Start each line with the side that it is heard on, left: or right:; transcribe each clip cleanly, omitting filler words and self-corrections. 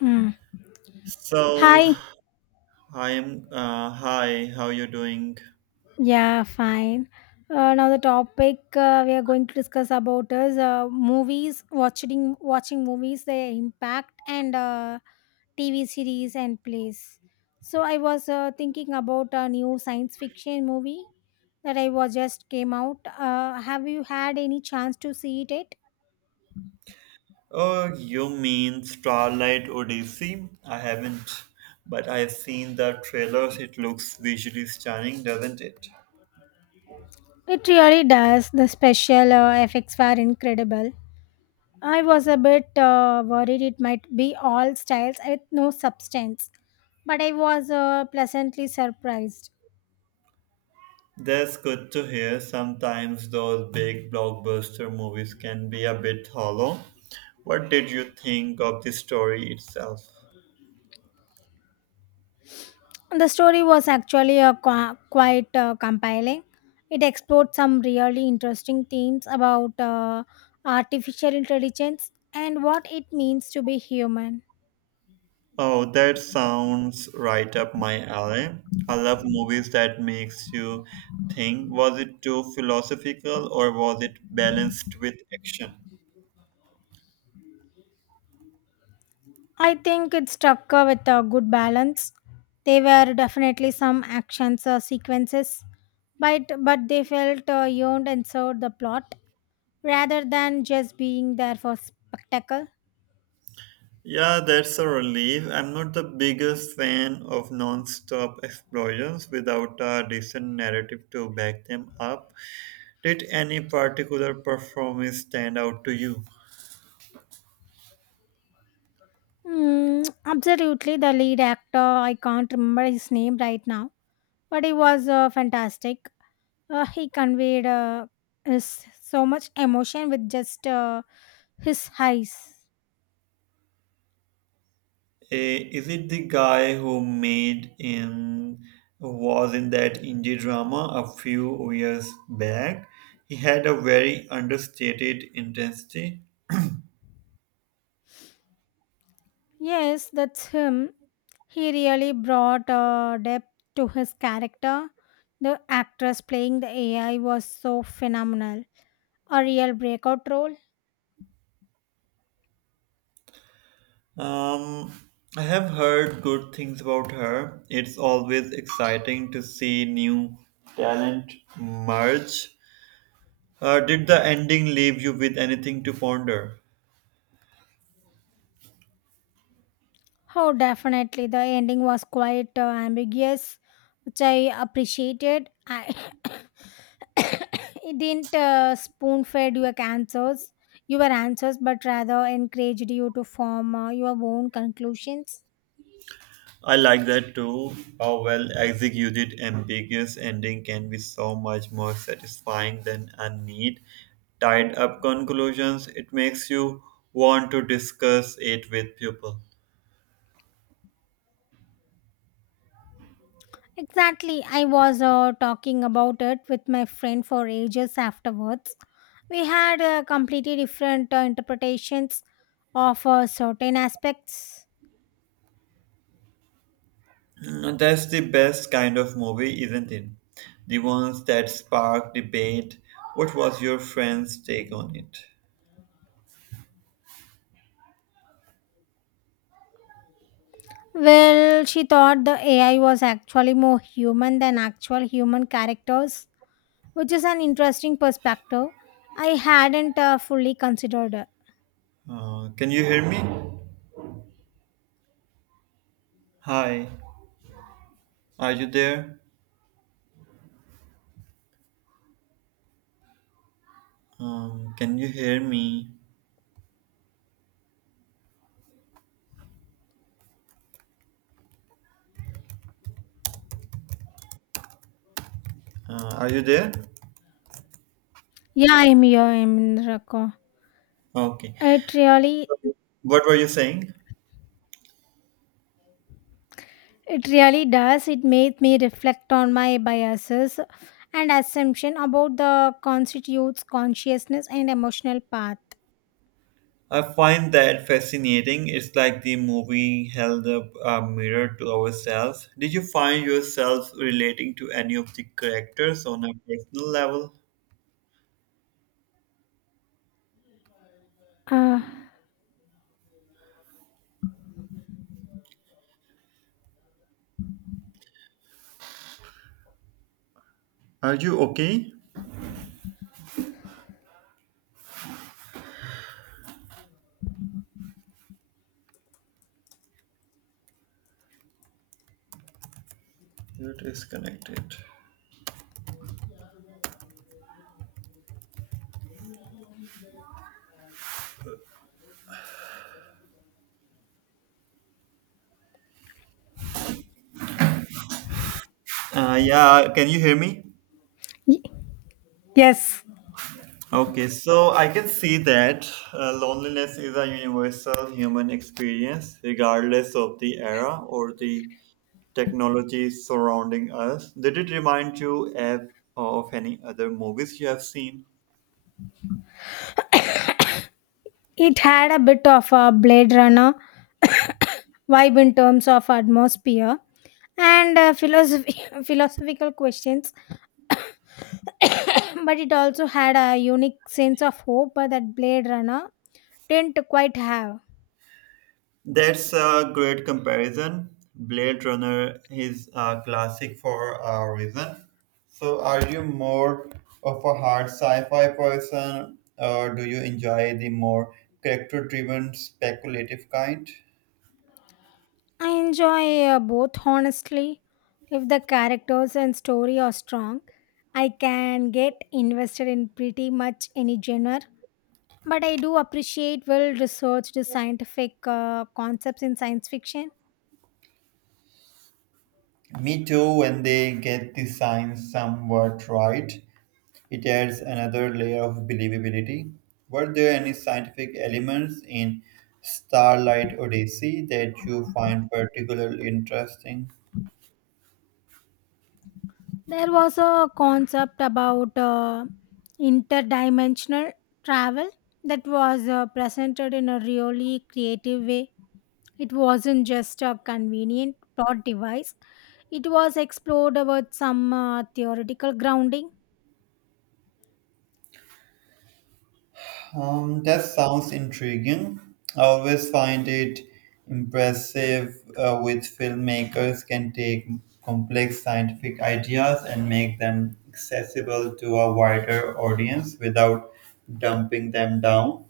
left: Mm.
right: So,
left: Hi.
right: I'm. Hi, how you doing?
left: Yeah, fine. Now the topic we are going to discuss about is movies, watching movies, their impact, and TV series and plays. So I was thinking about a new science fiction movie that I was just came out. Have you had any chance to see it yet?
right: Oh, you mean Starlight Odyssey? I haven't, but I've seen the trailers. It looks visually stunning, doesn't it?
left: It really does. The special effects were incredible. I was a bit worried it might be all styles with no substance, but I was pleasantly surprised.
right: That's good to hear. Sometimes those big blockbuster movies can be a bit hollow. What did you think of the story itself?
left: The story was actually quite compelling. It explored some really interesting themes about artificial intelligence and what it means to be human.
right: Oh, that sounds right up my alley. I love movies that makes you think. Was it too philosophical or was it balanced with action?
left: I think it struck with a good balance. There were definitely some actions or sequences, but they felt yawned and served the plot rather than just being there for spectacle.
right: Yeah, that's a relief. I'm not the biggest fan of non-stop explosions without a decent narrative to back them up. Did any particular performance stand out to you?
left: Mm, absolutely, the lead actor, I can't remember his name right now, but he was fantastic. He conveyed so much emotion with just his eyes.
right: Is it the guy who made in was in that indie drama a few years back? He had a very understated intensity.
left: Yes, that's him. He really brought depth to his character. The actress playing the AI was so phenomenal. A real breakout role.
right: Um, I have heard good things about her. It's always exciting to see new talent merge. Did the ending leave you with anything to ponder?
left: Oh, definitely. The ending was quite ambiguous, which I appreciated. I it didn't spoon fed your answers, but rather encouraged you to form your own conclusions.
right: I like that too. How well executed ambiguous ending can be so much more satisfying than a neat, tied up conclusions. It makes you want to discuss it with people.
left: Exactly. I was talking about it with my friend for ages afterwards. We had completely different interpretations of certain aspects.
right: Mm, that's the best kind of movie, isn't it? The ones that spark debate. What was your friend's take on it?
left: Well, she thought the AI was actually more human than actual human characters, which is an interesting perspective. I hadn't fully considered.
right: Can you hear me? Hi, are you there? Can you hear me? Are you there?
left: Yeah, I'm here. I'm in Raqqa.
right: Okay.
left: It really,
right: What were you saying?
left: it really does. It made me reflect on my biases and assumption about the constitutes consciousness and emotional path.
right: I find that fascinating. It's like the movie held up a mirror to ourselves. Did you find yourself relating to any of the characters on a personal level?
left: Uh,
right: Are you okay? You're disconnected. Yeah, can you hear me?
left: y- yes,
right: Okay, so I can see that loneliness is a universal human experience, regardless of the era or the technologies surrounding us. Did it remind you of any other movies you have seen?
left: it had a bit of a Blade Runner vibe in terms of atmosphere and philosophy, philosophical questions. But it also had a unique sense of hope that Blade Runner didn't quite have.
right: That's a great comparison. Blade Runner is a classic for a reason. So, are you more of a hard sci fi person, or do you enjoy the more character driven, speculative kind?
left: I enjoy both, honestly. If the characters and story are strong, I can get invested in pretty much any genre. But I do appreciate well researched scientific concepts in science fiction.
right: Me too, when they get the science somewhat right. It adds another layer of believability. Were there any scientific elements in Starlight Odyssey that you find particularly interesting?
left: There was a concept about interdimensional travel that was presented in a really creative way. It wasn't just a convenient plot device, it was explored with some theoretical grounding.
right: That sounds intriguing. I always find it impressive with filmmakers can take complex scientific ideas and make them accessible to a wider audience without dumping them down.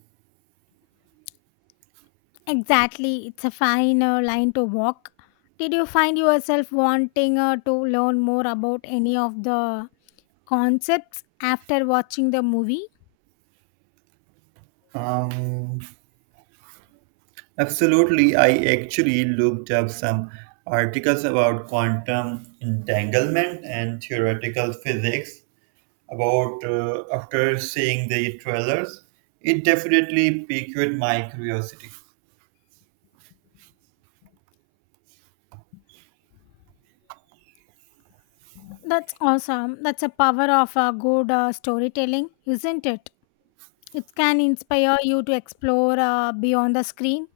left: Exactly, it's a fine line to walk. Did you find yourself wanting to learn more about any of the concepts after watching the movie?
right: Um, Absolutely. I actually looked up some articles about quantum entanglement and theoretical physics about after seeing the trailers. It definitely piqued my curiosity.
left: That's awesome. That's a power of good storytelling, isn't it? It can inspire you to explore beyond the screen.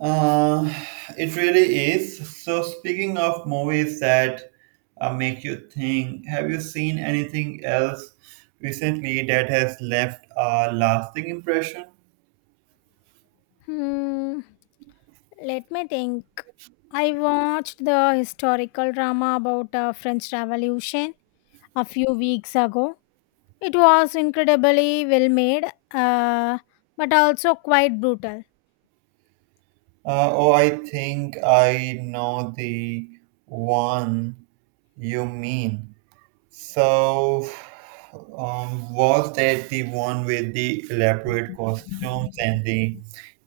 right: Uh, it really is. So, speaking of movies that make you think, have you seen anything else recently that has left a lasting impression?
left: Hmm. Let me think. I watched the historical drama about French Revolution a few weeks ago. It was incredibly well made, uh, but also quite brutal.
right: Oh, I think I know the one you mean. So, was that the one with the elaborate costumes and the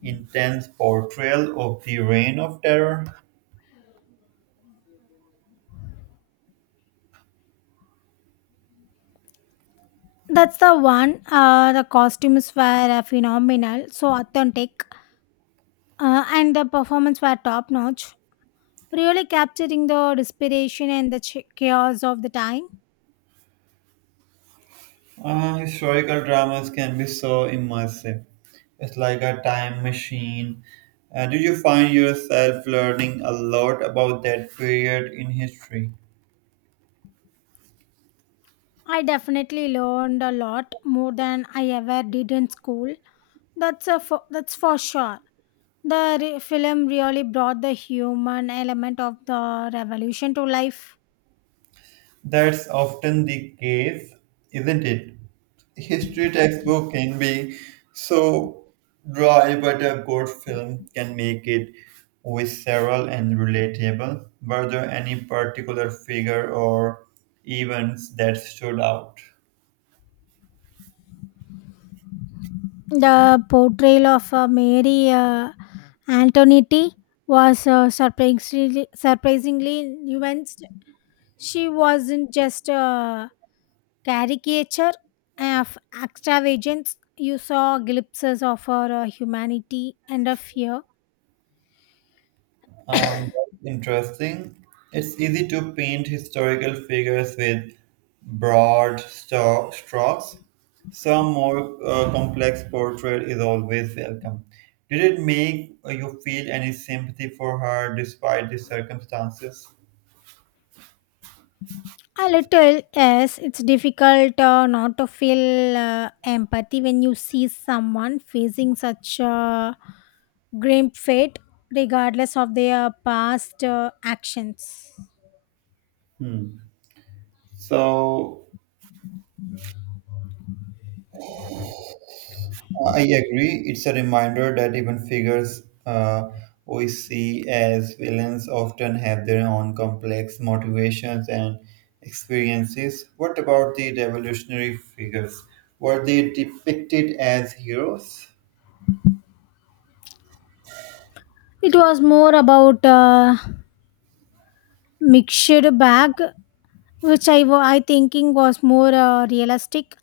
right: intense portrayal of the Reign of Terror?
left: That's the one. The costumes were phenomenal, so authentic, and the performance were top notch, really capturing the desperation and the chaos of the time.
right: Historical dramas can be so immersive. It's like a time machine. Do you find yourself learning a lot about that period in history?
left: I definitely learned a lot more than I ever did in school. That's for sure. Film really brought the human element of the revolution to life.
right: That's often the case, isn't it? History textbook can be so dry, but a good film can make it visceral and relatable. Were there any particular figure or events that stood out?
left: The portrayal of Mary Antonetti was surprisingly nuanced. She wasn't just a caricature of extravagance. You saw glimpses of her humanity and a fear.
right: Um, Interesting. It's easy to paint historical figures with broad strokes. Some more complex portrait is always welcome. Did it make you feel any sympathy for her despite the circumstances?
left: A little, yes, it's difficult not to feel empathy when you see someone facing such a grim fate, regardless of their past actions.
right: Hmm. So I agree. It's a reminder that even figures we see as villains often have their own complex motivations and experiences. What about the revolutionary figures? Were they depicted as heroes?
left: It was more about a mixed bag, which I thinking was more realistic.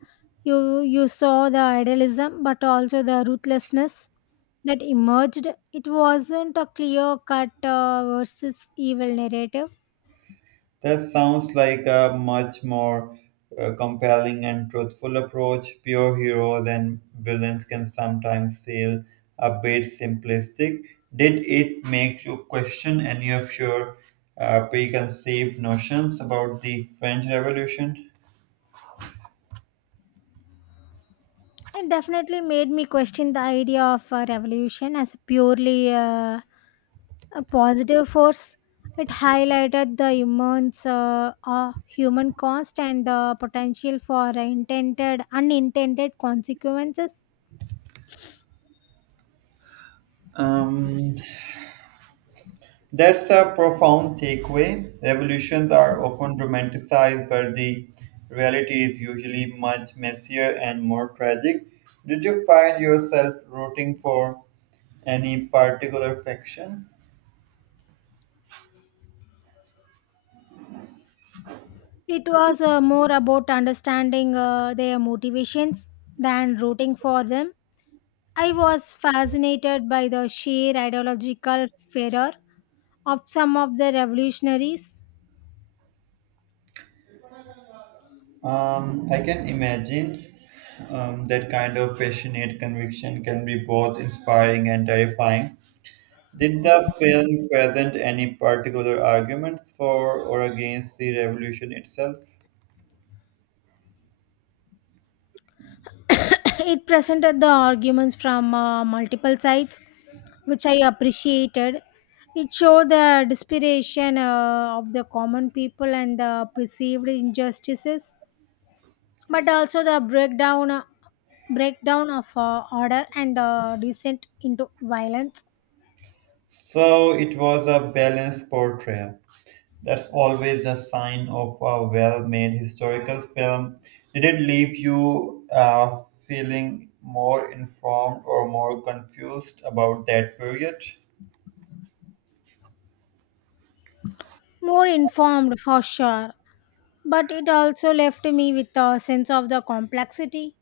left: You saw the idealism, but also the ruthlessness that emerged. It wasn't a clear cut versus evil narrative.
right: That sounds like a much more compelling and truthful approach. Pure heroes and villains can sometimes feel a bit simplistic. Did it make you question any of your preconceived notions about the French Revolution?
left: It definitely made me question the idea of revolution as a purely a positive force. It highlighted the immense human cost and the potential for intended unintended consequences.
right: Um, That's the profound takeaway. Revolutions are often romanticized, but the reality is usually much messier and more tragic. Did you find yourself rooting for any particular faction?
left: It was more about understanding their motivations than rooting for them. I was fascinated by the sheer ideological fervor of some of the revolutionaries.
right: I can imagine that kind of passionate conviction can be both inspiring and terrifying. Did the film present any particular arguments for or against the revolution itself?
left: It presented the arguments from multiple sides, which I appreciated. It showed the desperation of the common people and the perceived injustices, but also the breakdown of order and the descent into violence.
right: So it was a balanced portrayal. That's always a sign of a well made historical film. Did it leave you feeling more informed or more confused about that period?
left: More informed for sure, but it also left me with a sense of the complexity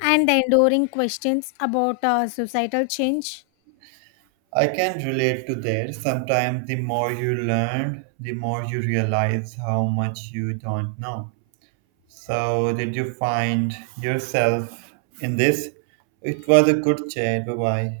left: and the enduring questions about societal change.
right: I can relate to that. Sometimes the more you learn, the more you realize how much you don't know. So, did you find yourself in this? It was a good chat. Bye bye.